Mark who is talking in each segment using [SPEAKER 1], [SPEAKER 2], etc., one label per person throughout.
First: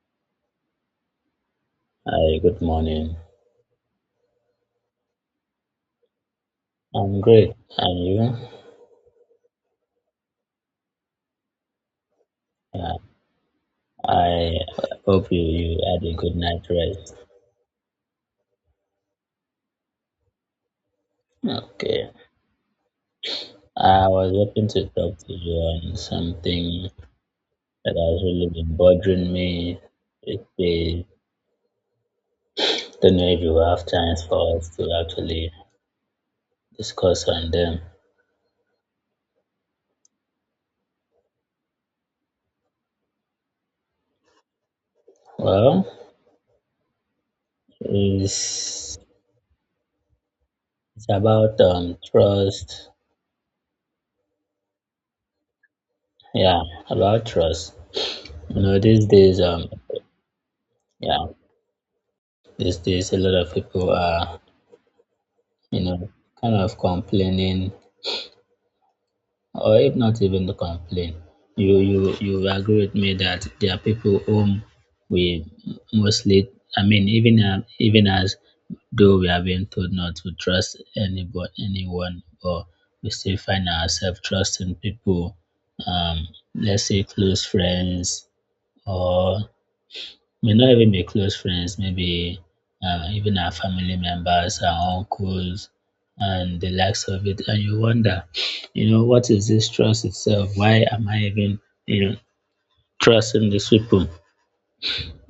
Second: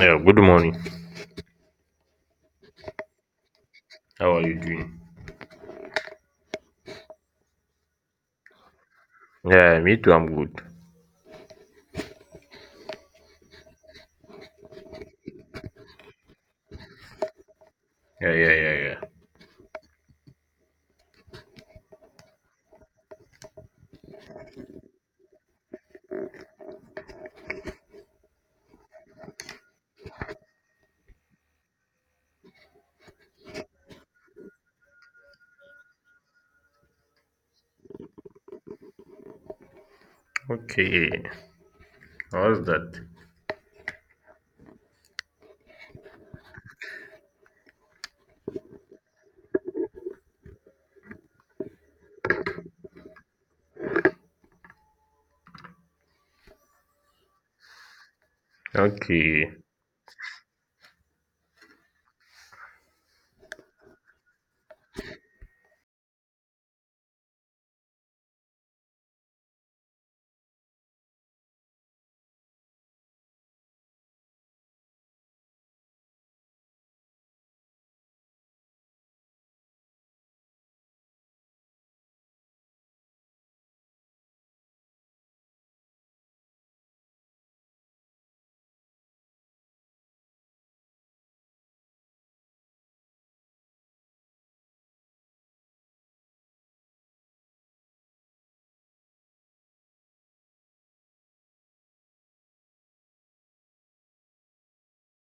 [SPEAKER 1] Yeah, good morning.
[SPEAKER 2] Hi, good morning.
[SPEAKER 1] How are you doing?
[SPEAKER 2] I'm great. And you?
[SPEAKER 1] Yeah, me too, I'm good.
[SPEAKER 2] I hope you had a good night rest.
[SPEAKER 1] Yeah, yeah, yeah, yeah.
[SPEAKER 2] Okay. I was hoping to talk to you on something that has really been bothering me. It is, don't know if you have time for us to actually discuss on them.
[SPEAKER 1] Okay, how's that?
[SPEAKER 2] Well, it's, it's about trust. Yeah, about trust. You know, these days,
[SPEAKER 1] Okay,
[SPEAKER 2] um, yeah, these days a lot of people are you know, kind of complaining, or if not even to complain, you agree with me that there are people whom we mostly, I mean, even as though we are being told not to trust anybody, anyone, but we still find ourselves trusting people, um, let's say close friends or may not even be close friends, maybe even our family members, our uncles, and the likes of it. And you wonder, what is this trust itself? Why am I even, you know, trusting these people?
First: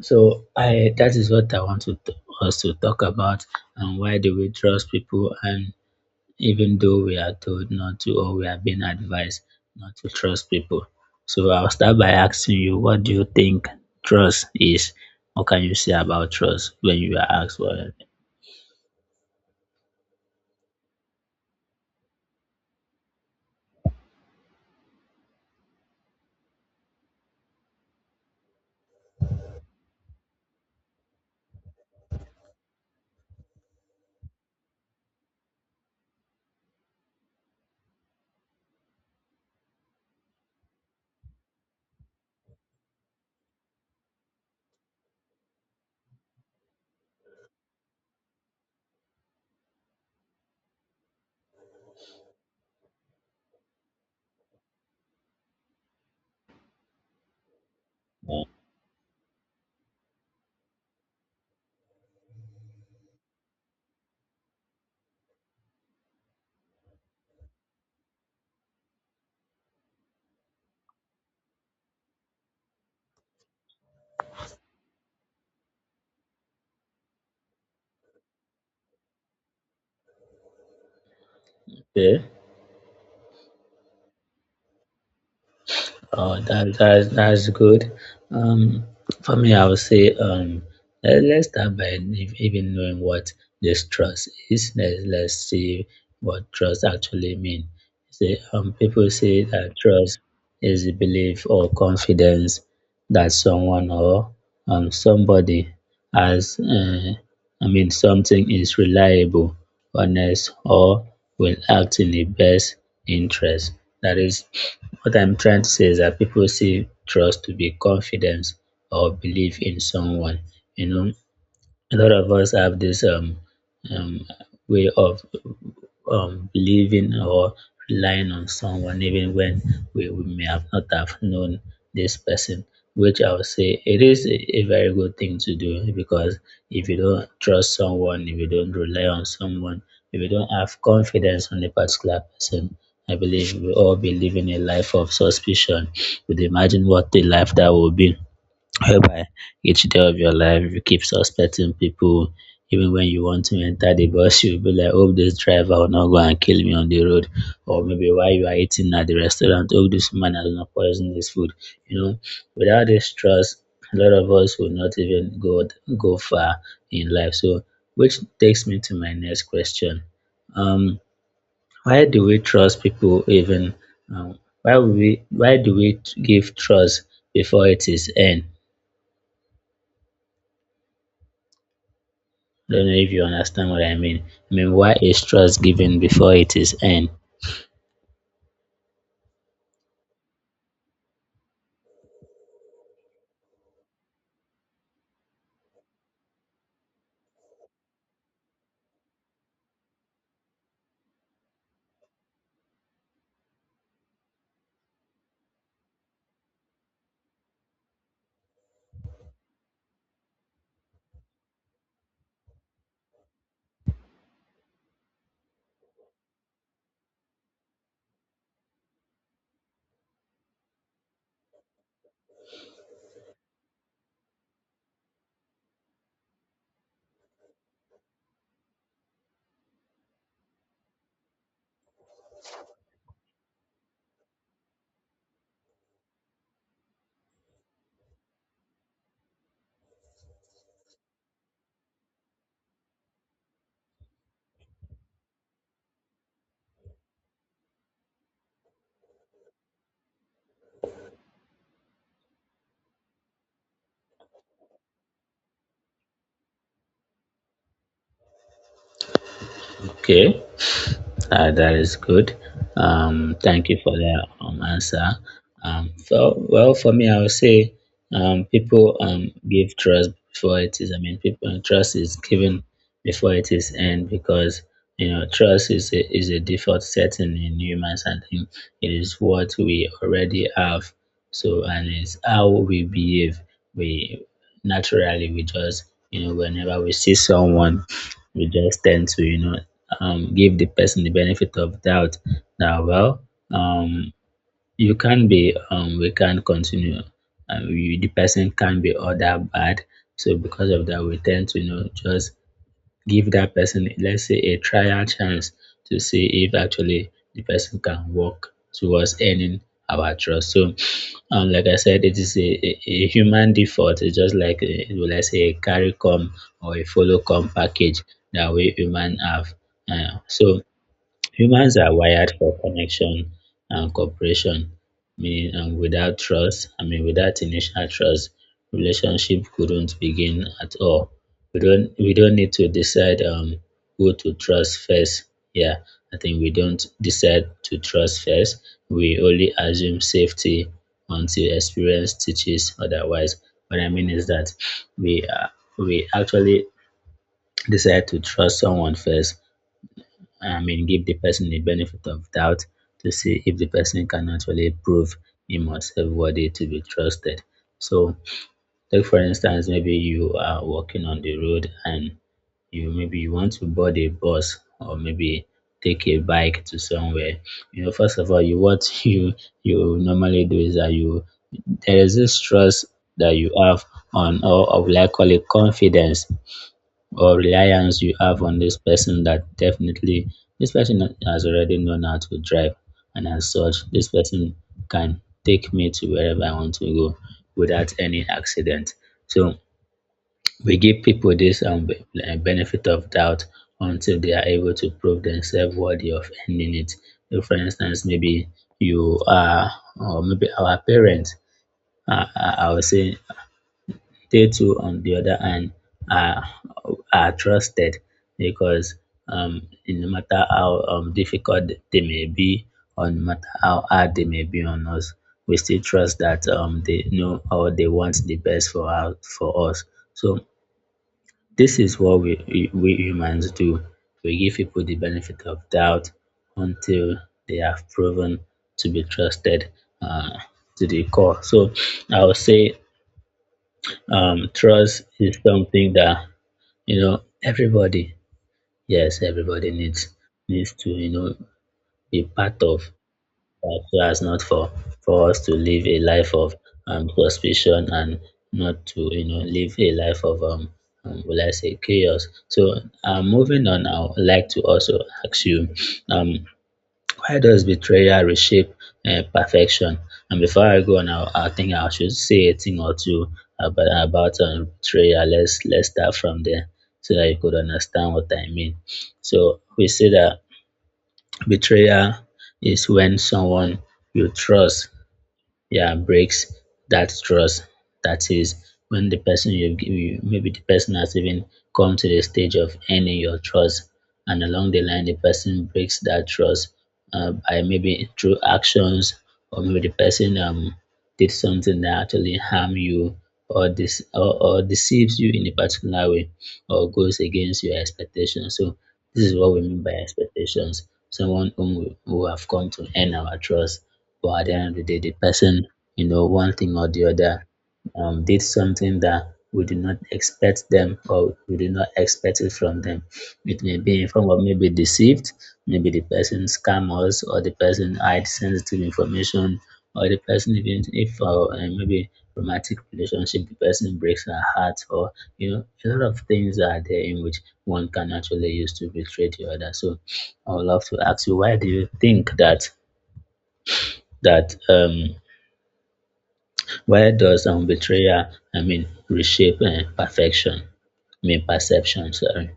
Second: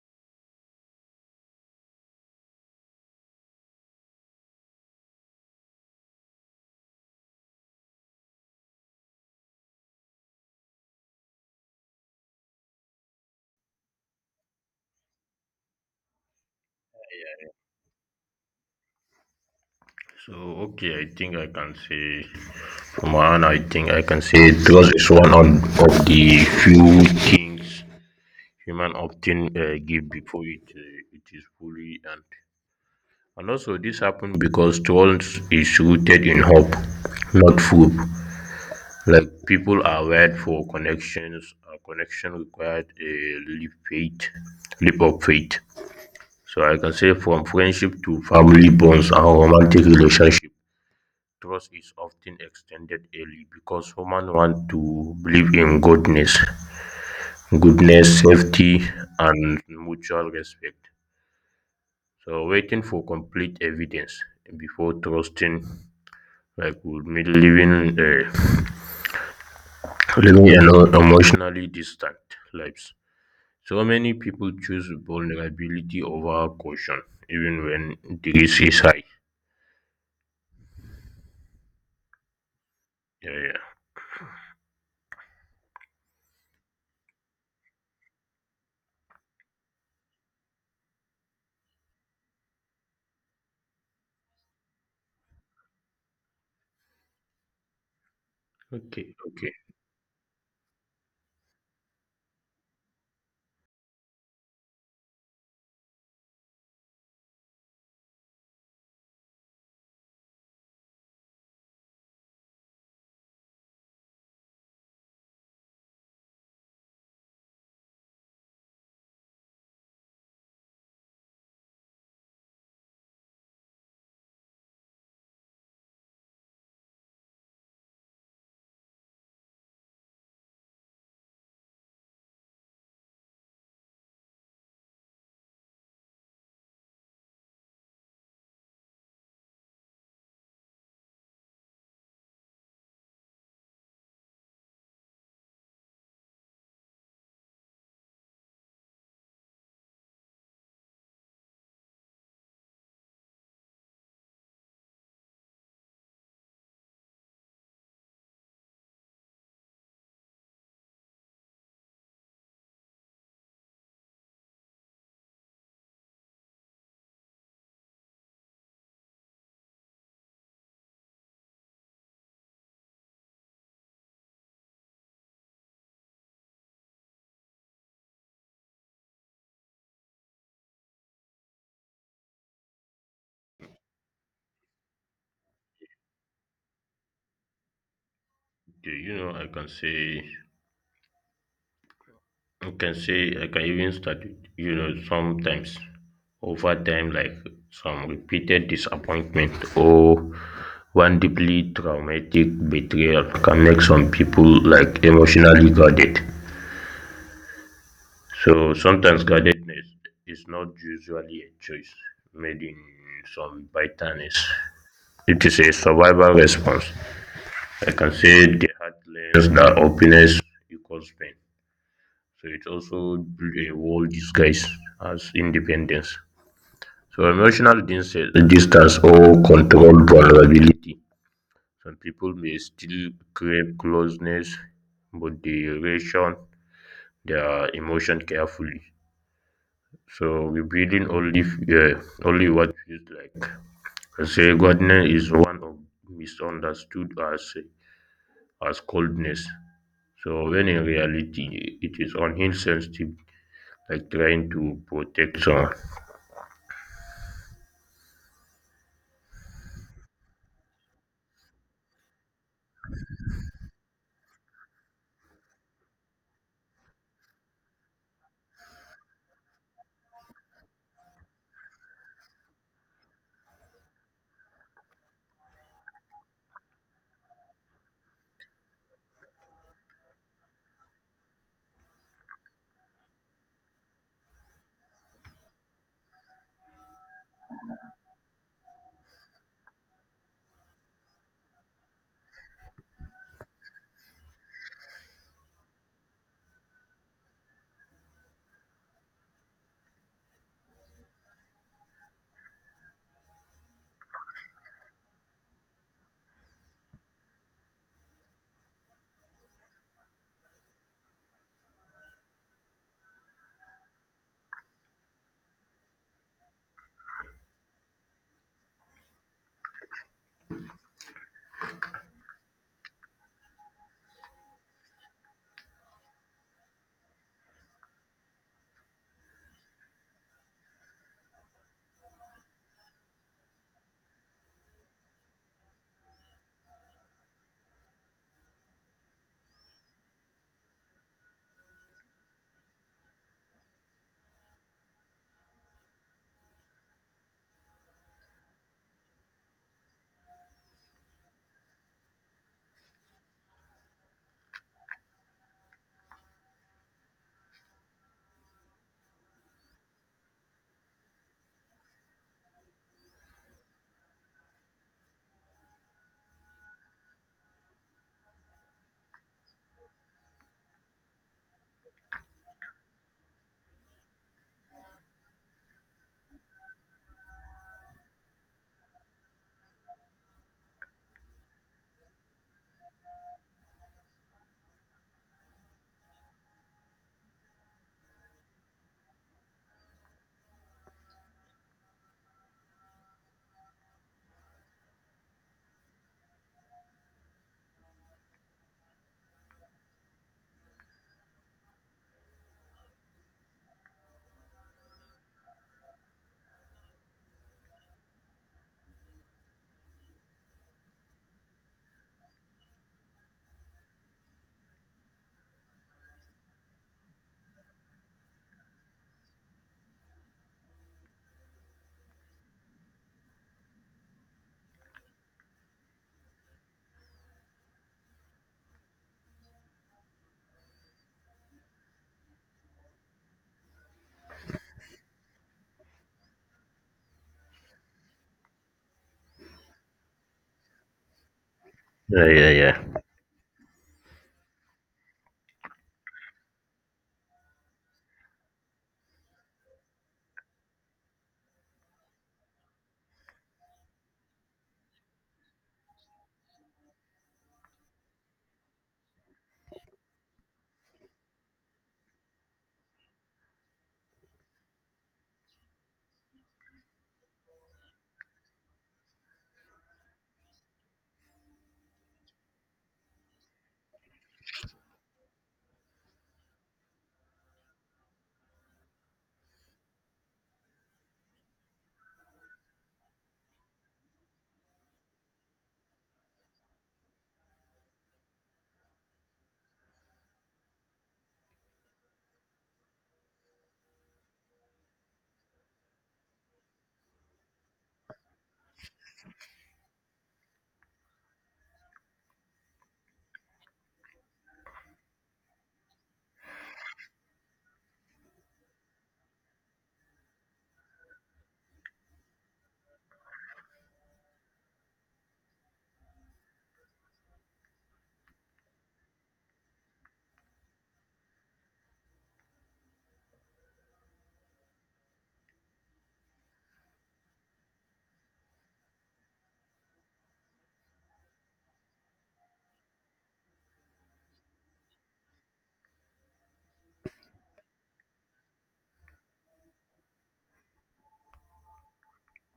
[SPEAKER 2] So I that is what I want to us to talk about, and why do we trust people, and even though we are told not to, or we are being advised not to trust people. So I'll start by asking you, what do you think trust is? What can you say about trust when you are asked what?
[SPEAKER 1] so okay, I think I can say, from my end, I think I can say trust is one of the few things human often give before it is fully earned. And also, this happened because trust is rooted in hope, not proof. Like people are wired for connections. A connection required a leap of faith. So I can say from friendship to family bonds and romantic relationship, trust is often extended early because humans want to believe in goodness, safety, and mutual respect. So waiting for complete evidence before trusting like would mean living an emotionally distant lives. So many people choose vulnerability over caution, even when the risk is high.
[SPEAKER 2] Okay.
[SPEAKER 1] Yeah, yeah.
[SPEAKER 2] Oh, that's good. Um, for me, I would say let's start by even knowing what this trust is. Let's see what trust actually means. Say, people
[SPEAKER 1] Okay,
[SPEAKER 2] say
[SPEAKER 1] okay.
[SPEAKER 2] that trust is the belief or confidence that someone or somebody has. I mean, something is reliable, honest, or will act in the best interest. That is what I'm trying to say, is that people see trust to be confidence or belief in someone. You know, a lot of us have this um, way of believing or relying on someone, even when we may have not have known this person, which I would say it is a very good thing to do, because if you don't trust someone, if you don't rely on someone, if you don't have confidence on a particular person, I believe we all believe in a life of suspicion. Would imagine what the life that will be, whereby each day of your life you keep suspecting people. Even when you want to enter the bus, you'll be like, hope this driver will not go and kill me on the road, or maybe while you are eating at the restaurant, hope this man has not poisoned this food. You know, without this trust, a lot of us will not even go far in life. So, which takes me to my next question. Um why do we trust people even why we why do we give trust before it is earned? Don't know if you understand what I mean. I mean, why is trust given before it is earned?
[SPEAKER 1] Do you know I can say I can even start with sometimes over time like some repeated disappointment or one deeply traumatic betrayal can make some people like emotionally guarded. So sometimes guardedness is not usually a choice made in some bitterness. It is a survival response. I can say they had learned that openness equals pain, so it also built a wall disguised as independence. So emotional distance or controlled vulnerability. Some people may still crave closeness, but they ration their emotion carefully. So revealing only only what feels like. Say, Godness is one of misunderstood as coldness. So when in reality it is on insensitive, like trying to protect someone.
[SPEAKER 2] Okay. That is good. Thank you for the answer. Well, for me, I would say people give trust before it is. I mean, people trust is given before it is earned, because you know trust is is a default setting in humans, and it is what we already have. So, and it's how we behave. We we just, you know, whenever we see someone, we just tend to, you know, give the person the benefit of doubt, that well, um, you can be we can continue you, the person can be all that bad, so because of that we tend to, you know, just give that person, let's say, a trial chance to see if actually the person can work towards earning our trust. So, like I said, it is a human default. It's just like, will I say, a carry come or a follow come package that we human have. So humans are wired for connection and cooperation, meaning without trust, I mean, without initial trust, relationship couldn't begin at all. We don't need to decide who to trust first. Yeah, I think we don't decide to trust first. We only assume safety until experience teaches otherwise. What I mean is that we uh, we actually decide to trust someone first, I mean, give the person the benefit of doubt to see if the person can actually prove him or herself worthy to be trusted. So, like for instance, maybe you are walking on the road, and you maybe you want to board a bus, or maybe take a bike to somewhere. You know, first of all, you what you normally do is that you there is this trust that you have on, or will I call it confidence or reliance you have on this person, that definitely this person has already known how to drive, and as such this person can take me to wherever I want to go without any accident. So, we give people this benefit of doubt until they are able to prove themselves worthy of earning it. So for instance, maybe you are or maybe our parents, I would say statue, on the other hand, are are trusted because, no matter how difficult they may be, or no matter how hard they may be on us, we still trust that they know or they want the best for us. For us, so this is what we humans do. We give people the benefit of doubt until they have proven to be trusted, uh, to the core. So I would say trust is something that, you know, everybody, yes, everybody needs to, you know, be
[SPEAKER 1] Yeah, yeah,
[SPEAKER 2] part of
[SPEAKER 1] yeah.
[SPEAKER 2] that, so as not for for us to live a life of suspicion, and not to, you know, live a life of will I say chaos. So, moving on, I would like to also ask you, um why does betrayal reshape perfection? And before I go on, I think I should say a thing or two about betrayal. Let's start from there so that you could understand what I mean. So we say that betrayal is when someone you trust, yeah, breaks that trust. That is, when the person you give, you maybe the person has even come to the stage of earning your trust, and along the line the person breaks that trust, by maybe through actions, or maybe the person did something that actually harm you, or or deceives you in a particular way, or goes against your expectations. So this is what we mean by expectations, someone whom who have come to earn our trust, but at the end of the day, the person, you know, one thing or the other, did something that we do not expect them, or we do not expect it from them. It may be in form of maybe deceived, maybe the person scam us, or the person hide sensitive information, or the person, even if maybe romantic relationship, the person breaks our heart, or, you know, a lot of things are there in which one can actually use to betray the other. So I would love to ask you, why do you think that that um why does betrayal, I mean, reshape perfection? I mean, perception, sorry.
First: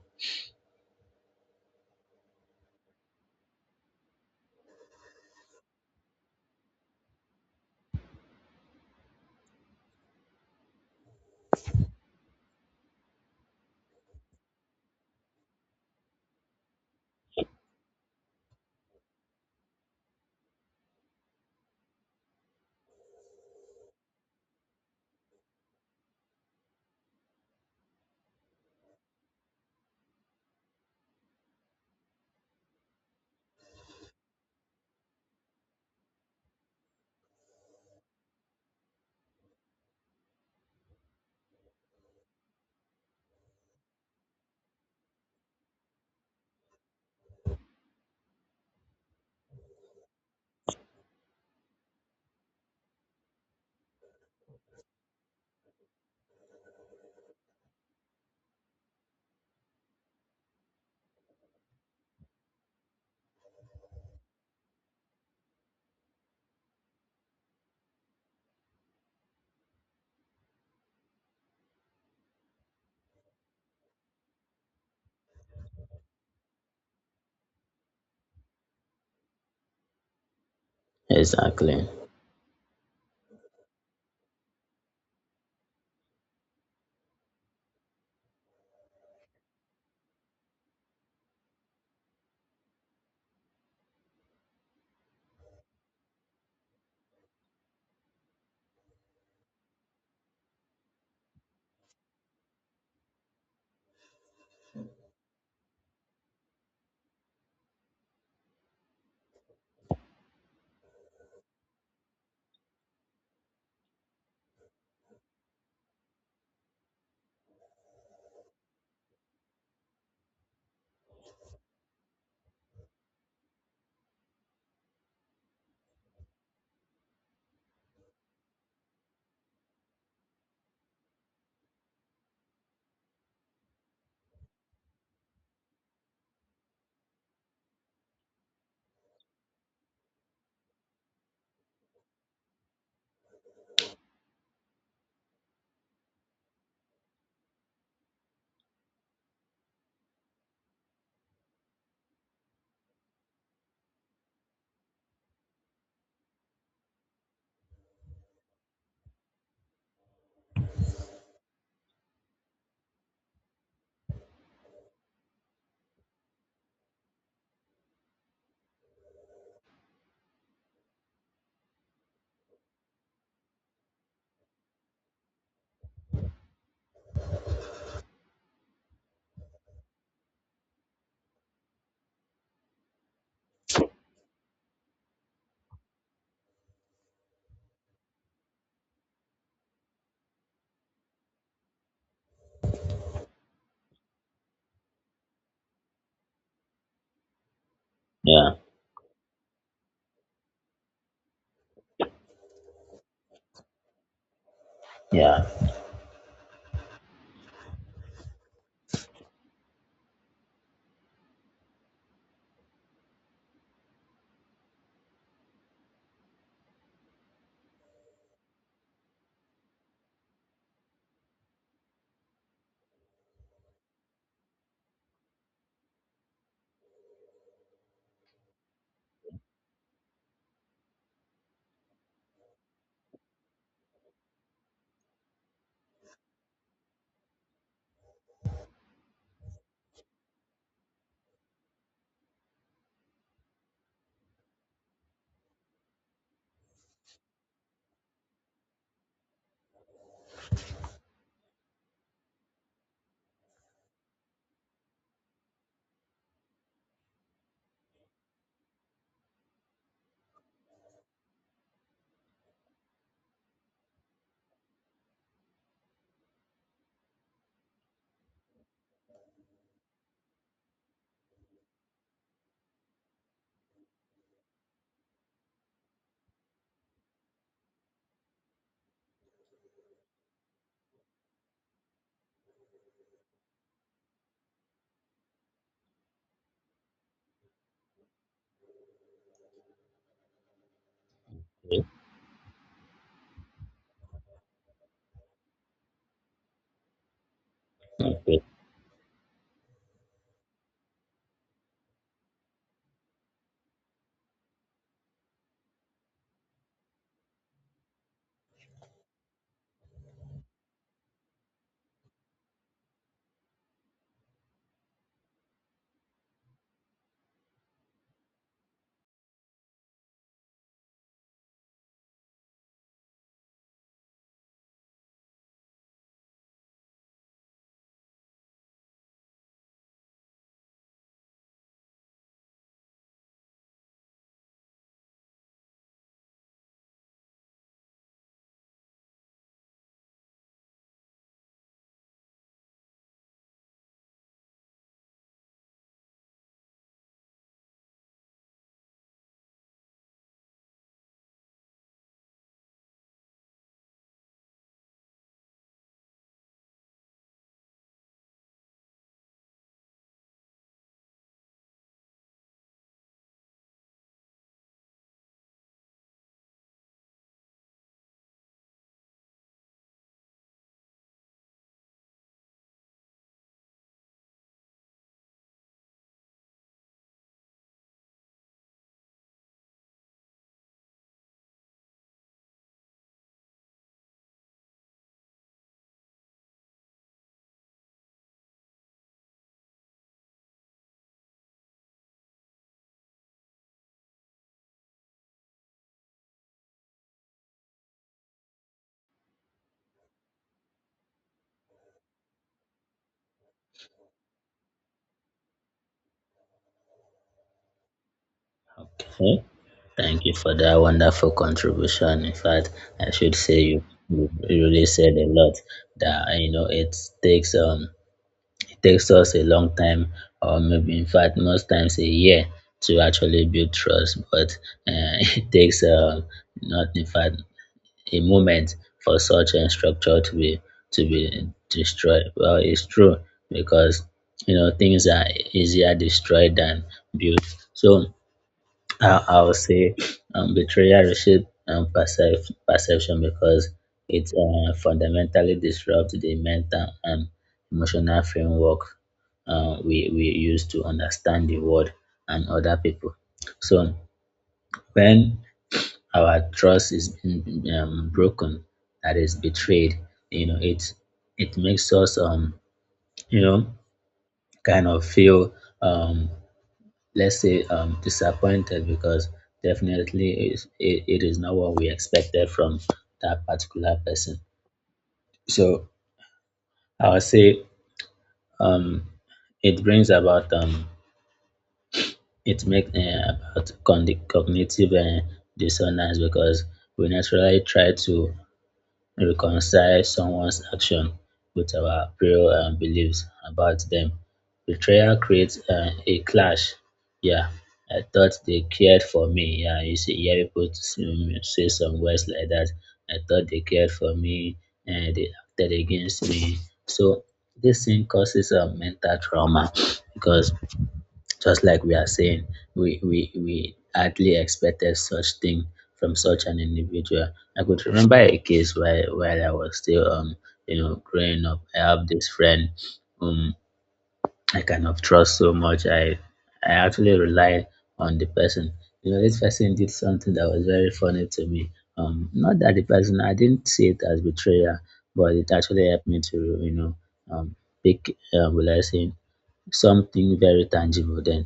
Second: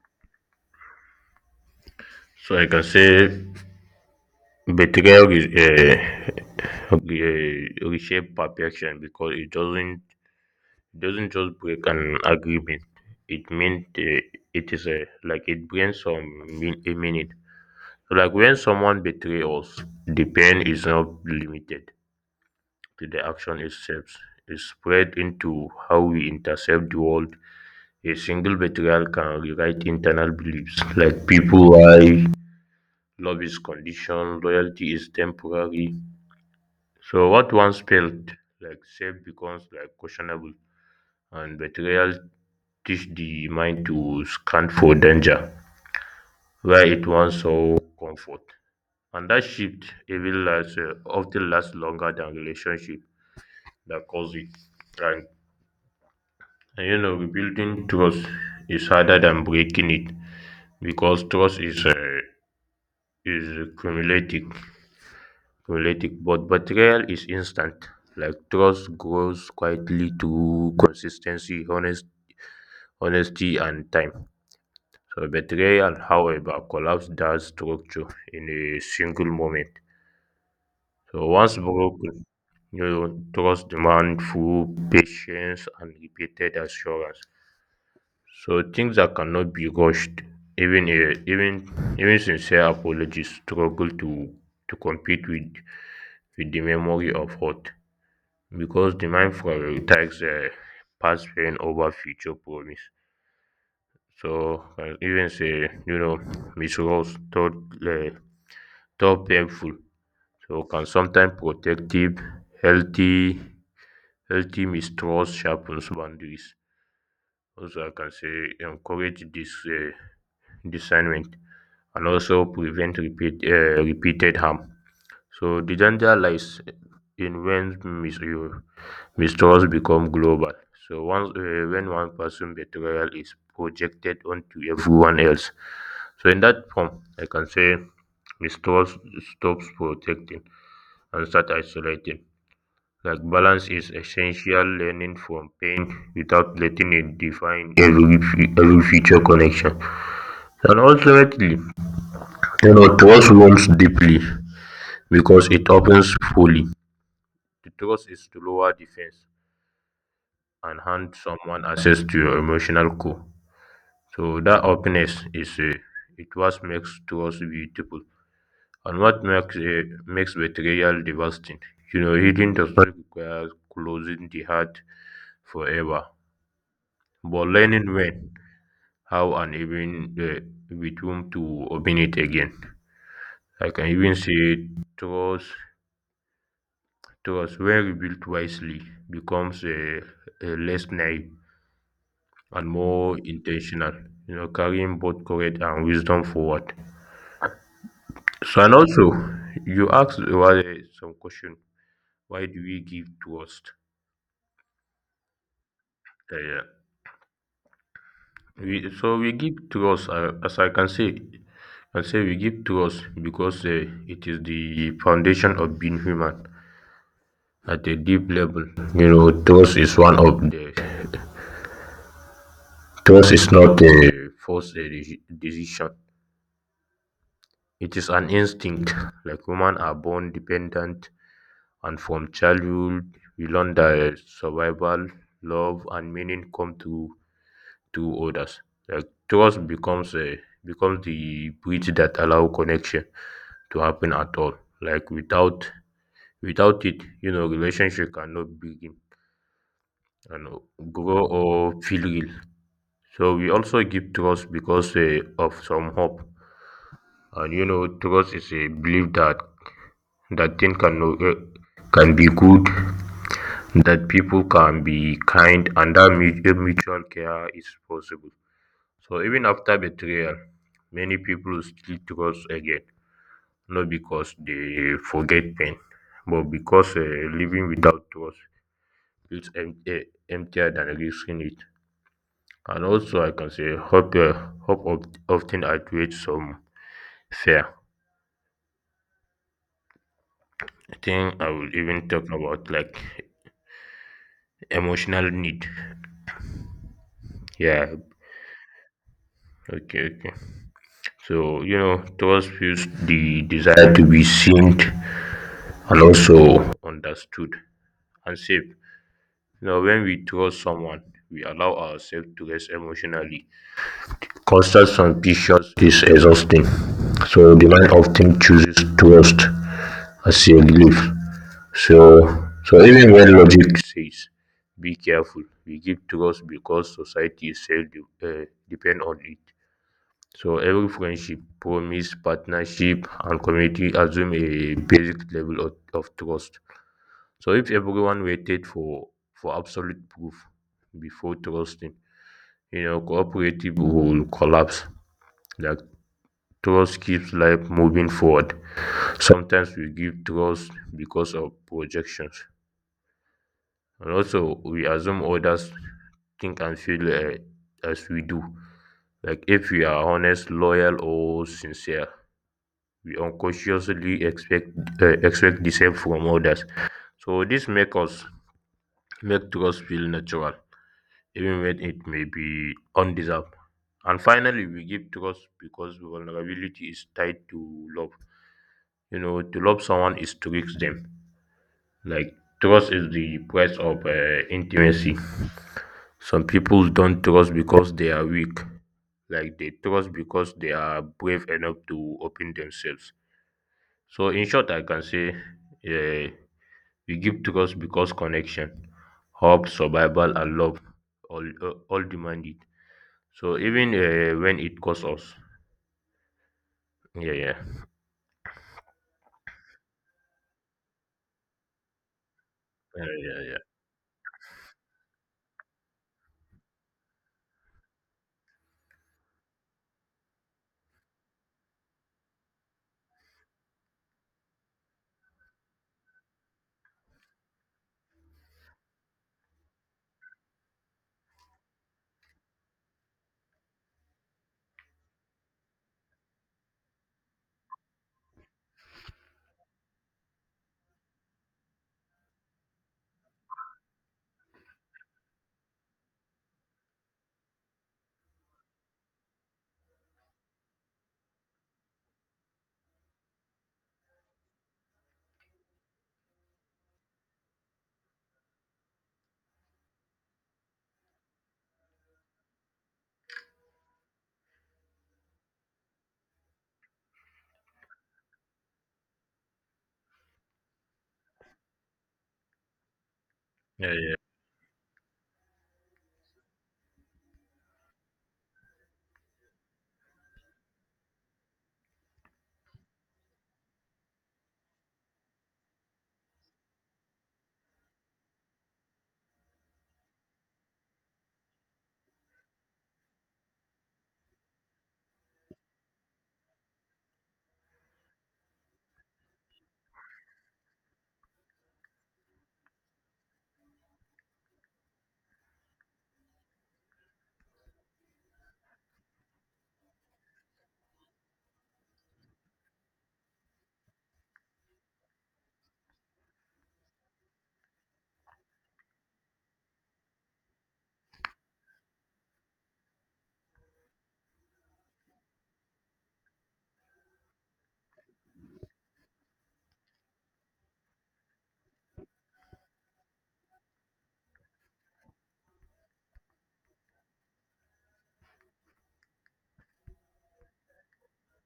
[SPEAKER 1] So I can say betrayal is reshape perfection because it doesn't just break an agreement. It meant it is a like it brings a meaning. So like when someone betrays us, the pain is not limited to the action itself, is spread into how we intercept the world. A single betrayal can rewrite internal beliefs like people why love is conditional, loyalty is temporary. So what once felt like safe becomes like questionable, and betrayal teach the mind to scan for danger where it once saw comfort. And that shift even often lasts longer than relationship that cause it. And And rebuilding trust is harder than breaking it because trust is cumulative, But betrayal is instant. Like trust grows quietly through consistency, honesty, and time. So betrayal, however, collapses that structure in a single moment. So once
[SPEAKER 2] Exactly.
[SPEAKER 1] broken, trust demand full patience and repeated assurance. So things that cannot be rushed, even a even even sincere apologies struggle to compete with the memory of hurt because the mind prioritizes past pain over future promise. So can even say misroles uh, thought painful. So can sometimes protective, healthy, healthy mistrust sharpens boundaries. Also, I can say encourage this discernment and also prevent repeated harm. So the danger lies in when mistrust become global. So once when one person betrayal is projected onto everyone else. So in that form, I can say mistrust stops protecting and start isolating. Like balance is essential learning from pain without letting it define every future connection. And ultimately, trust wounds deeply, because it opens fully, the trust is to lower defense and hand someone access to your emotional core. So that openness is it what makes trust beautiful and what makes makes betrayal devastating. Healing does not require closing the heart forever, but learning when, how, and even with whom to open it again. I can even say trust thus, when rebuilt wisely, becomes a less naive and more intentional, carrying both courage and wisdom forward.
[SPEAKER 2] Yeah,
[SPEAKER 1] So, and also, you asked about some question. Why do we give trust?
[SPEAKER 2] yeah.
[SPEAKER 1] Uh, yeah. So we give trust, as I say we give trust because it is the foundation of being human at a deep level. Trust is one of the trust is not a forced decision. It is an instinct, like women are born dependent, and from childhood we learn that survival, love, and meaning come through others. Like trust becomes the bridge that allow connection to happen at all. Like without it, relationship cannot begin and grow or feel real. So we also give trust because of some hope. And trust is a belief that thing can no can be good, that people can be kind, and that mutual care is possible. So even after betrayal, many people still trust again, not because they forget pain, but because living without trust feels emptier than risking it. And also, I can say hope often outweighs some fear. I think I will
[SPEAKER 2] Okay,
[SPEAKER 1] even talk about like emotional need. Yeah,
[SPEAKER 2] okay.
[SPEAKER 1] okay, okay. So, trust fuels the desire to be seen and also understood and safe. When we trust someone, we allow ourselves to rest emotionally. Constant suspicion is exhausting. So the mind often chooses trust as a relief. So so even when logic says be careful, we give trust because society itself depend on it. So every friendship, promise, partnership, and community assume a basic level of trust. So if everyone waited for absolute proof before trusting, cooperative will collapse. Like trust keeps life moving forward. Sometimes we give trust because of projections, and also we assume others think and feel as we do. Like if we are honest, loyal, or sincere, we unconsciously expect the same from others. So this make us make trust feel natural, even when it may be undeserved. And finally, we give trust because vulnerability is tied to love. To love someone is to risk them. Like trust is the price of intimacy. Some people don't trust because they are weak. Like they trust because they are brave enough to open themselves. So in short, I can say, uh, You give trust because connection, hope, survival, and love all demand it. So even when it costs us, yeah, yeah,
[SPEAKER 2] Okay. Thank you for that wonderful contribution. In fact,
[SPEAKER 1] yeah,
[SPEAKER 2] I should
[SPEAKER 1] yeah, yeah,
[SPEAKER 2] say you really said a lot, that you know takes um it takes us a long time, or maybe in fact most times a year, to actually build trust, but it takes not in fact a moment for such a structure to be destroyed. Well, it's true, because you know things are easier destroyed than built. So, I would say betrayal reshape perception because it fundamentally disrupts the mental and emotional framework we use to understand the world and other people. So when our trust is being broken, that is, betrayed, you know, it makes us you know kind of feel um let's say disappointed, because definitely it is not what we expected from that
[SPEAKER 1] yeah,
[SPEAKER 2] particular
[SPEAKER 1] yeah,
[SPEAKER 2] person. So I would say um it brings about it makes about cognitive dissonance, because we naturally try to reconcile someone's action with our prayer and beliefs about them. Betrayal creates a clash. Yeah, I thought they cared for me. Yeah, you see, you hear people say say some words like that. I thought they cared for me, and they acted against me. So this thing causes a mental trauma because just like we are saying, we hardly expected such thing from such an individual. I could remember a case where while I was still growing up, I have this friend whom I cannot trust so much. I actually rely on the person. You know, this person did something that was very funny to me. Not that the person, I didn't see it as betrayal, but it actually helped me to um pick, will I say, something very tangible then.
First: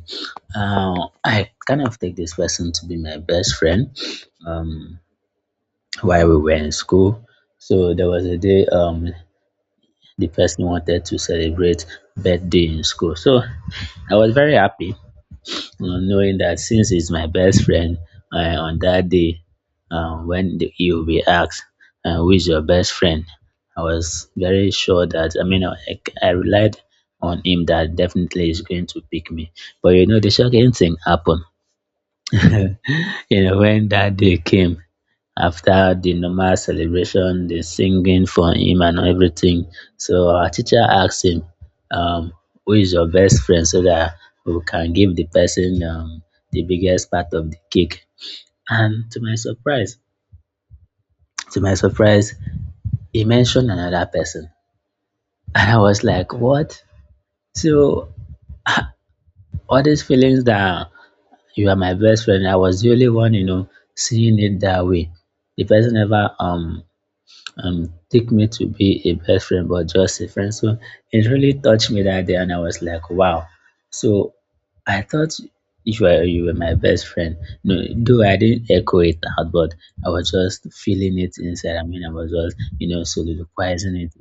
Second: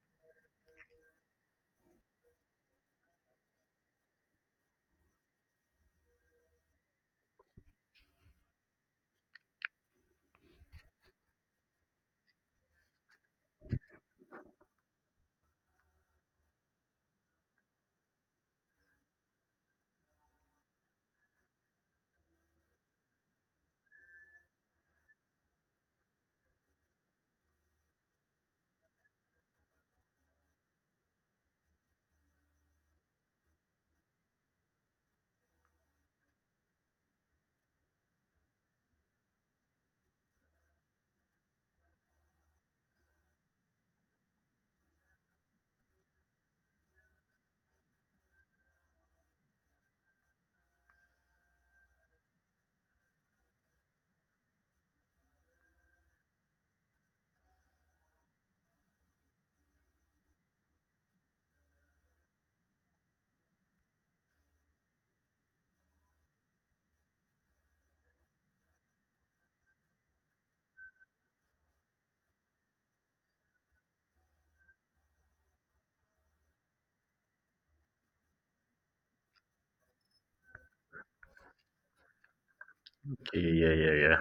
[SPEAKER 2] uh, I kind of take this person to be my best friend um, while we were in school. So there was a day, the person wanted to celebrate birthday in school, so I was very happy, knowing that since he's my best friend, on that day, when he will be asked, who is your best friend? I was very sure that, I mean, I relied on him that definitely he's going to pick me. But you know, the shocking thing happened. You know, when that day came, after the normal celebration, the singing for him and everything. So our teacher asked him, um, who is your best friend so that we can give the person the biggest part of the cake. And to my surprise, he mentioned another person. And I was like, what? So all these feelings that you are my best friend, I was the only one, you know, seeing it that way. The person never take me to be a best friend, but just a friend. So it really touched me that day, and I was like, wow. So I thought you were my best friend. No, though I didn't echo it out, but I was just feeling it inside. I mean, I was just
[SPEAKER 1] yeah, yeah,
[SPEAKER 2] soliloquizing it.
[SPEAKER 1] yeah,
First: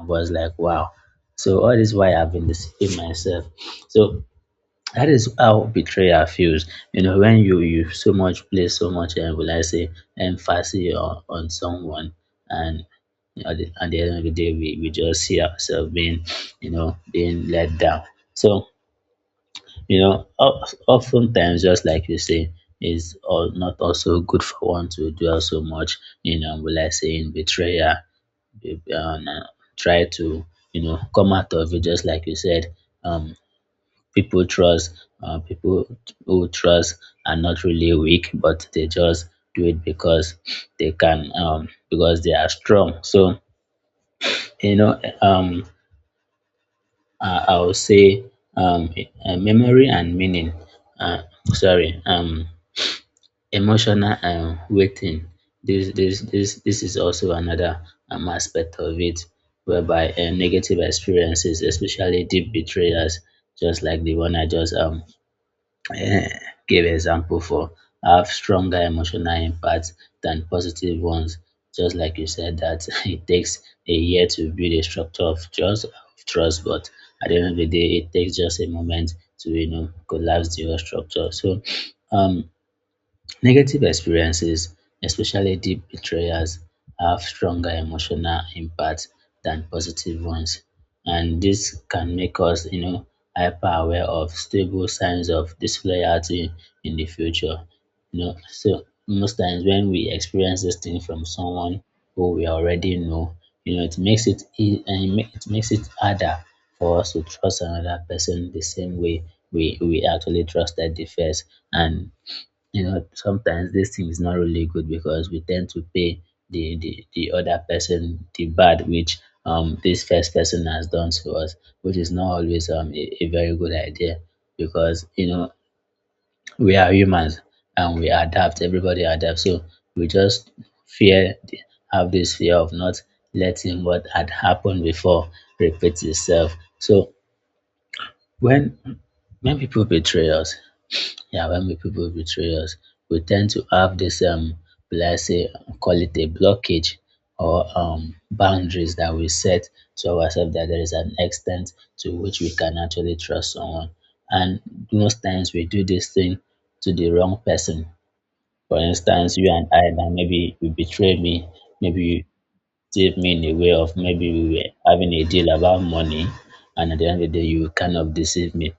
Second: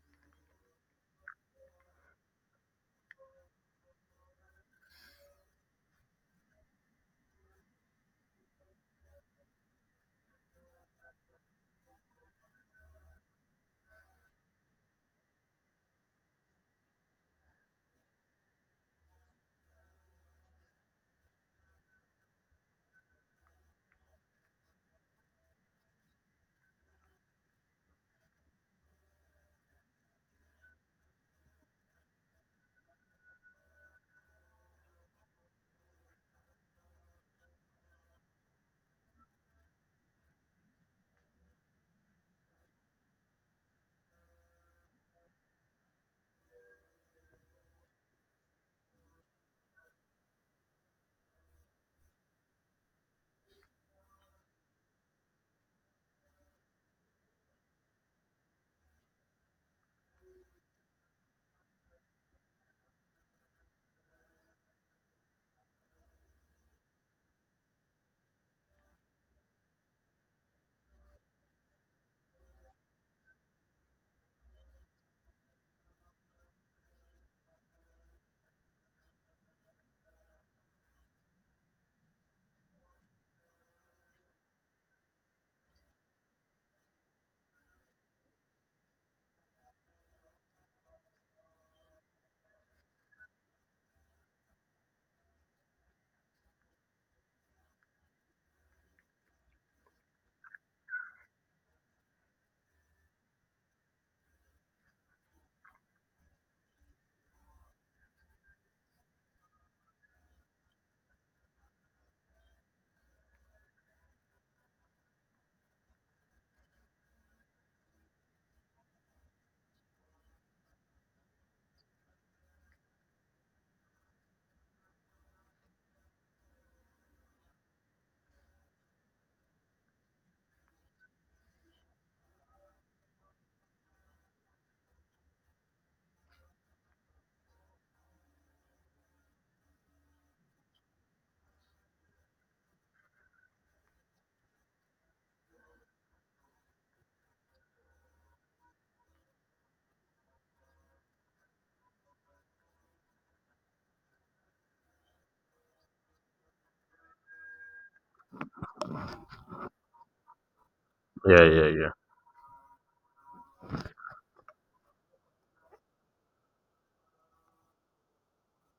[SPEAKER 2] I was like, wow. So all this why I've been deceiving myself. So that is how betrayal feels. You know, when you so much place so much, and will I say, emphasis on someone, and you know, at at the end of the day, we just see ourselves being, you know, being let down. So, you know, oftentimes, just like you say, is all not also good for one to dwell so much, you know, will I say, in betrayal. be- um, uh, Try to, you know, come out of it, just like you said, um, people trust, people who trust are not really weak, but they just do it because they can, because they are strong. So you know um I would say um memory and meaning, uh, sorry, emotional waiting. This is also another aspect of it, whereby negative experiences, especially deep betrayals, just like the one I just Eh, give example for, have stronger emotional impact than positive ones. Just like you said that it takes a year to build a structure of trust, but at the end of the day, it takes just a moment to collapse the whole structure. So, um, negative experiences, especially deep betrayals, have stronger emotional impact than positive ones, and this can make us, you know, hyper aware of stable signs of disloyalty in the future. You know, so most times when we experience this thing from someone who we already know, you know, it makes it and it it makes it harder for us to trust another person the same way we actually trusted the first. And you know, sometimes this thing is not really good because we tend to pay the other person the bad which this first person has done to us, which is not always a very good idea, because you know we are humans and we adapt. Everybody adapts, so we just fear have this fear of not letting what had happened before repeat itself. So when when people betray us, yeah, when we people betray us, we tend to have this, let's say, call it a blockage, or boundaries that we set to ourselves, that there is an extent to which we can actually trust someone. And most times we do this thing to the wrong person. For instance, you and I now, maybe you betrayed
[SPEAKER 1] yeah,
[SPEAKER 2] me,
[SPEAKER 1] yeah, yeah, yeah, yeah.
[SPEAKER 2] maybe you did me in a way of, maybe we were having a deal about money, and at the end of the day you kind of deceived me.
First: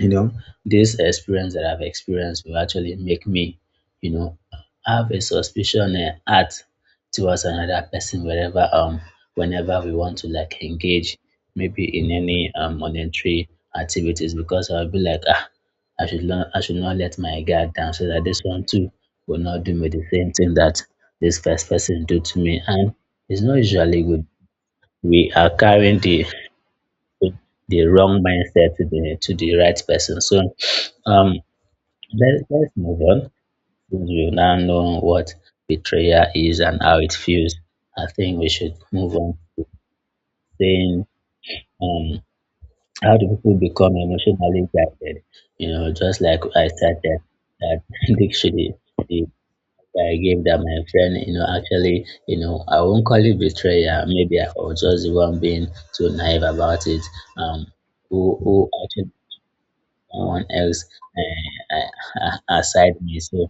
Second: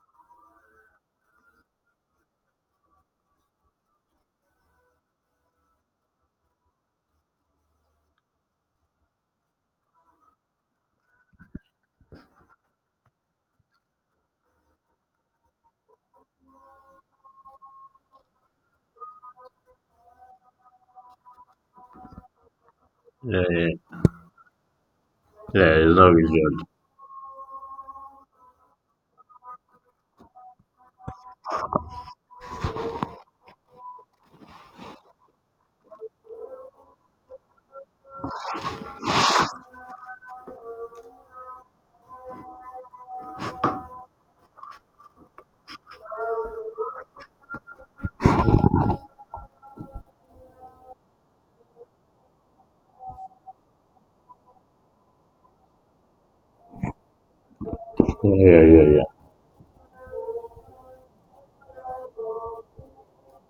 [SPEAKER 2] You know, this experience that I've experienced will actually make me, you know, have a suspicion, heart towards another person wherever whenever we want to like engage maybe in any monetary activities, because I'll be like, ah, I should not let my guard down, so that this one too will not do me the same thing that this first person do to me. And it's
[SPEAKER 1] Yeah,
[SPEAKER 2] not usually good, we are
[SPEAKER 1] yeah. It's
[SPEAKER 2] carrying
[SPEAKER 1] not
[SPEAKER 2] the
[SPEAKER 1] resolved.
[SPEAKER 2] with the wrong mindset to the right person. So um let's move on. Since we now know what betrayal is and how it feels, I think we should move on saying, um how do people become emotionally guided? You know, just like I started that dictionary, the I gave that my friend, you know, actually, you know, I won't call it betrayal. Maybe I was just the one being too naive about it. Um,
[SPEAKER 1] Yeah,
[SPEAKER 2] who
[SPEAKER 1] yeah, yeah,
[SPEAKER 2] actually someone else, uh, aside me. So,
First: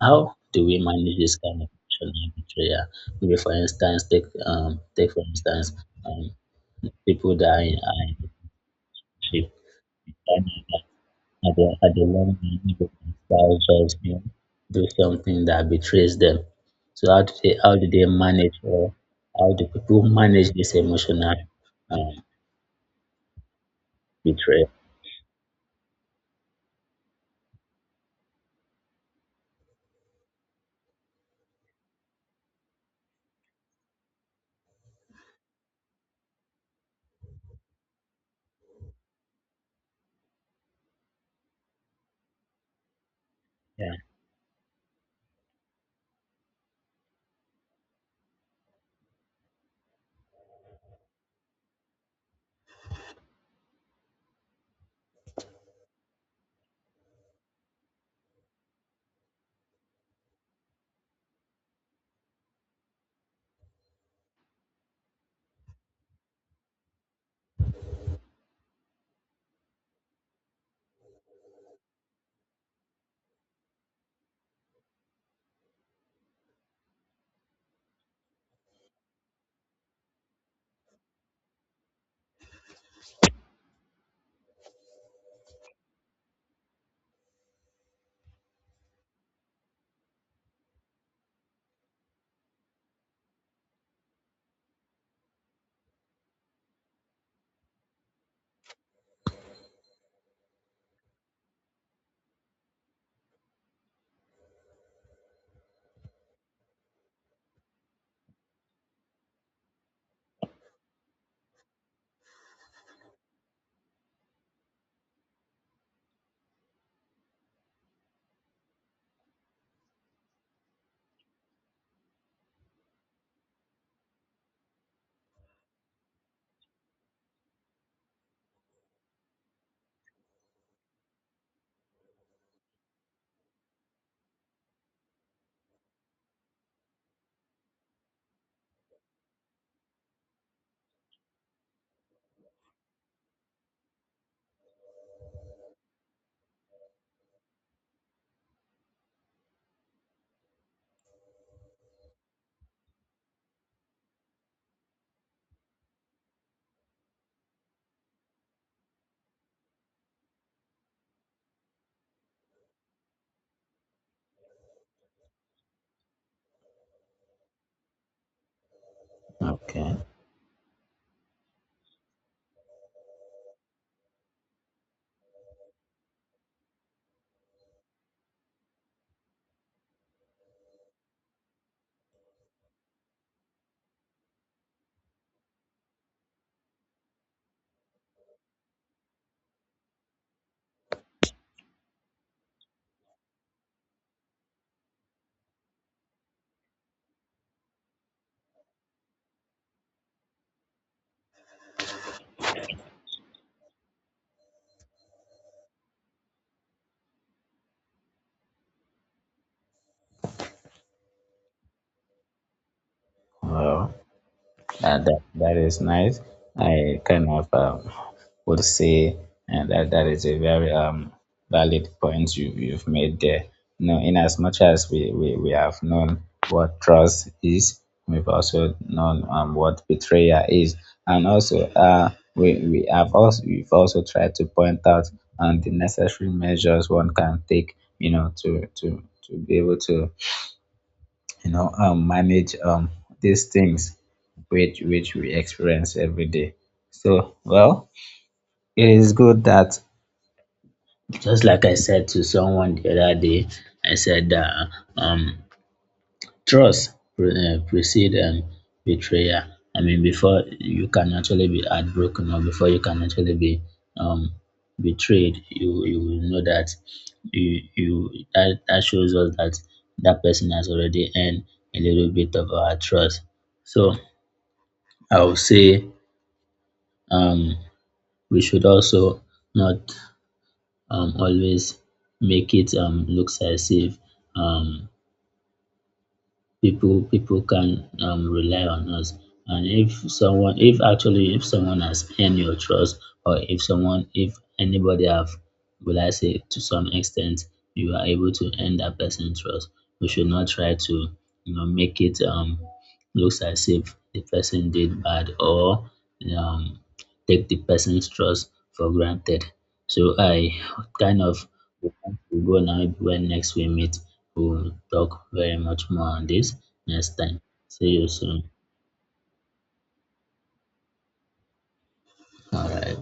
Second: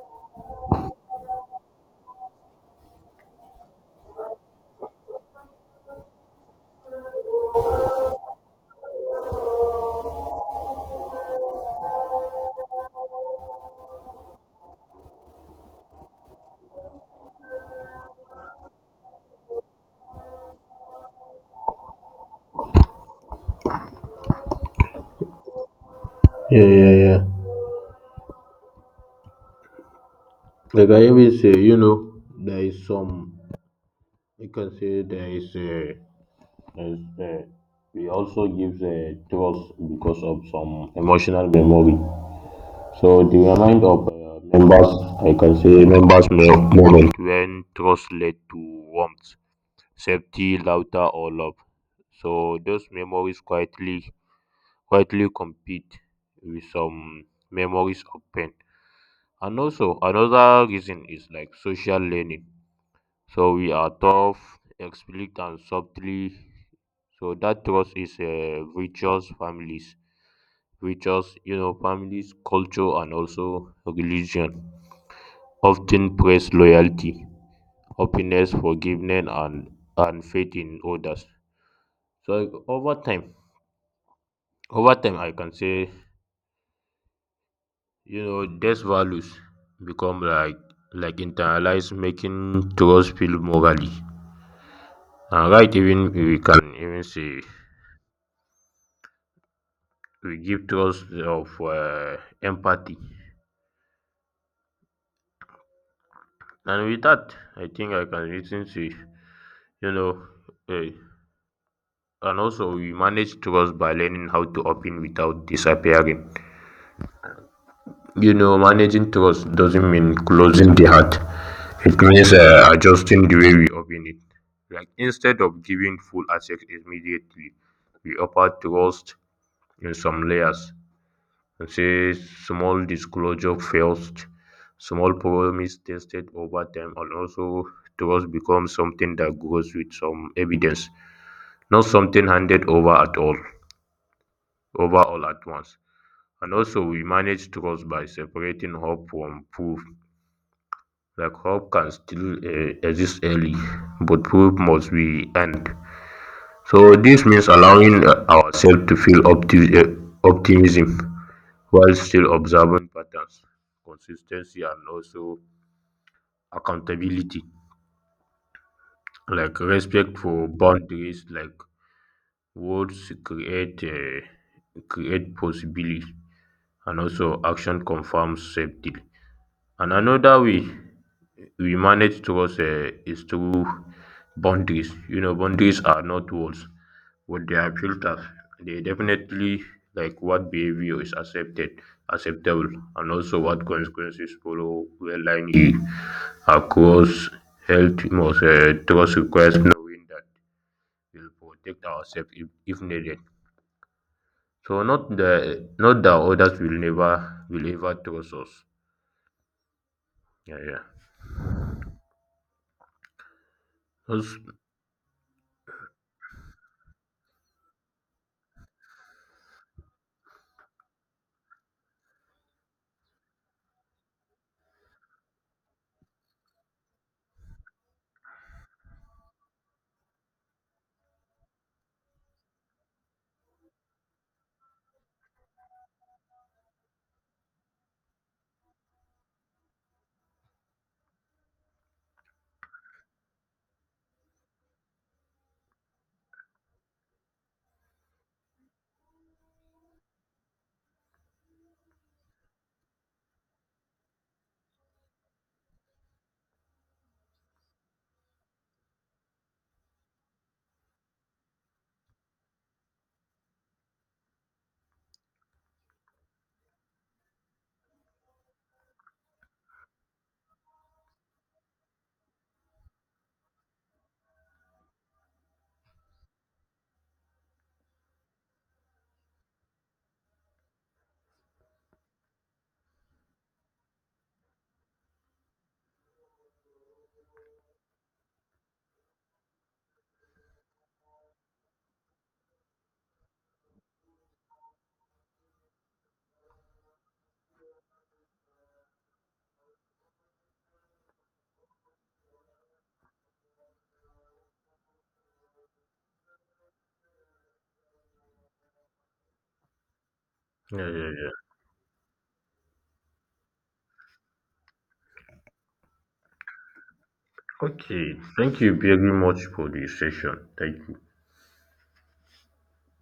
[SPEAKER 2] how do we manage this kind of emotional betrayal? Maybe, for instance, take, take for instance, people that are are in a relationship. You find out that at at the long run, people can start just, you know, do something that betrays them. So how do they, manage, or how do people manage this emotional, um, betrayal?
[SPEAKER 1] yeah, yeah, yeah. Like I always say, there is some. You can say there is a. Yes, we also give tours because of some emotional memory. So the remind
[SPEAKER 2] Yeah.
[SPEAKER 1] of members, I can say members moment when trust led to warmth, safety, laughter, or love. So those memories quietly compete with some memories of pain. And also another reason is like social learning. So we are tough, explicit, and softly so that trust is religious families, religious, families, culture, and also religion often praise loyalty, happiness, forgiveness, and faith in others. So over time, I can say, these values become like internalized, making trust feel morally and right. Even we can even say we give trust of empathy and with that I think I can listen to know eh, and also we manage trust by learning how to open without disappearing. Managing trust doesn't mean closing the heart. It means adjusting the way we open it, like instead of giving full access immediately we offer trust in some layers. And say small disclosure first. Small promise tested over time, and also trust becomes something that grows with some evidence, not something handed over all at once. And also, we manage trust by separating hope from proof. Like hope can still exist early, but proof must be earned. So this means allowing ourselves to feel optimism while still observing patterns, consistency, and also accountability, like
[SPEAKER 2] Okay.
[SPEAKER 1] respect for boundaries, like words create possibly, and also action confirms safety. And another way we manage trust is through boundaries. Boundaries are not walls, but they are filters. They definitely like what behavior is acceptable, and also what consequences follow where line is. Across health, most trust requires knowing that we'll protect ourselves if needed. So not the not that others will never will ever trust us. Yeah, yeah.
[SPEAKER 2] Well.
[SPEAKER 1] Those-
[SPEAKER 2] That is nice. I kind of, would say that that is a very, valid point you've made there. You know, in as much as we have known what trust is, we've also known, what betrayal is, and also, we have also we've also tried to point out, the necessary measures one can take, you know, to be able to, you know, manage, these things which we experience every day. So well, it is good that, just like I said to someone the other day, I said that, um trust precede, betrayal. I mean, before you can actually be heartbroken, or before you can actually be, um, betrayed, you will know that you that, that shows us that that person has already earned a little bit of our trust. So I would say, um, we should also not, always make it, looks as if, um, people can, rely on us. And if someone, if actually, if someone you trust, or if someone, anybody, have, will I say, to some extent you are able to earn that person's trust, we should not try to, you know, make it, looks as if the person did bad, or um take trust for granted. So I
[SPEAKER 1] yeah, yeah,
[SPEAKER 2] kind
[SPEAKER 1] yeah.
[SPEAKER 2] of, maybe when next we meet, we'll talk very much more on this next time. See you
[SPEAKER 1] Okay,
[SPEAKER 2] soon.
[SPEAKER 1] thank you very much for the session. Thank you.
[SPEAKER 2] All right.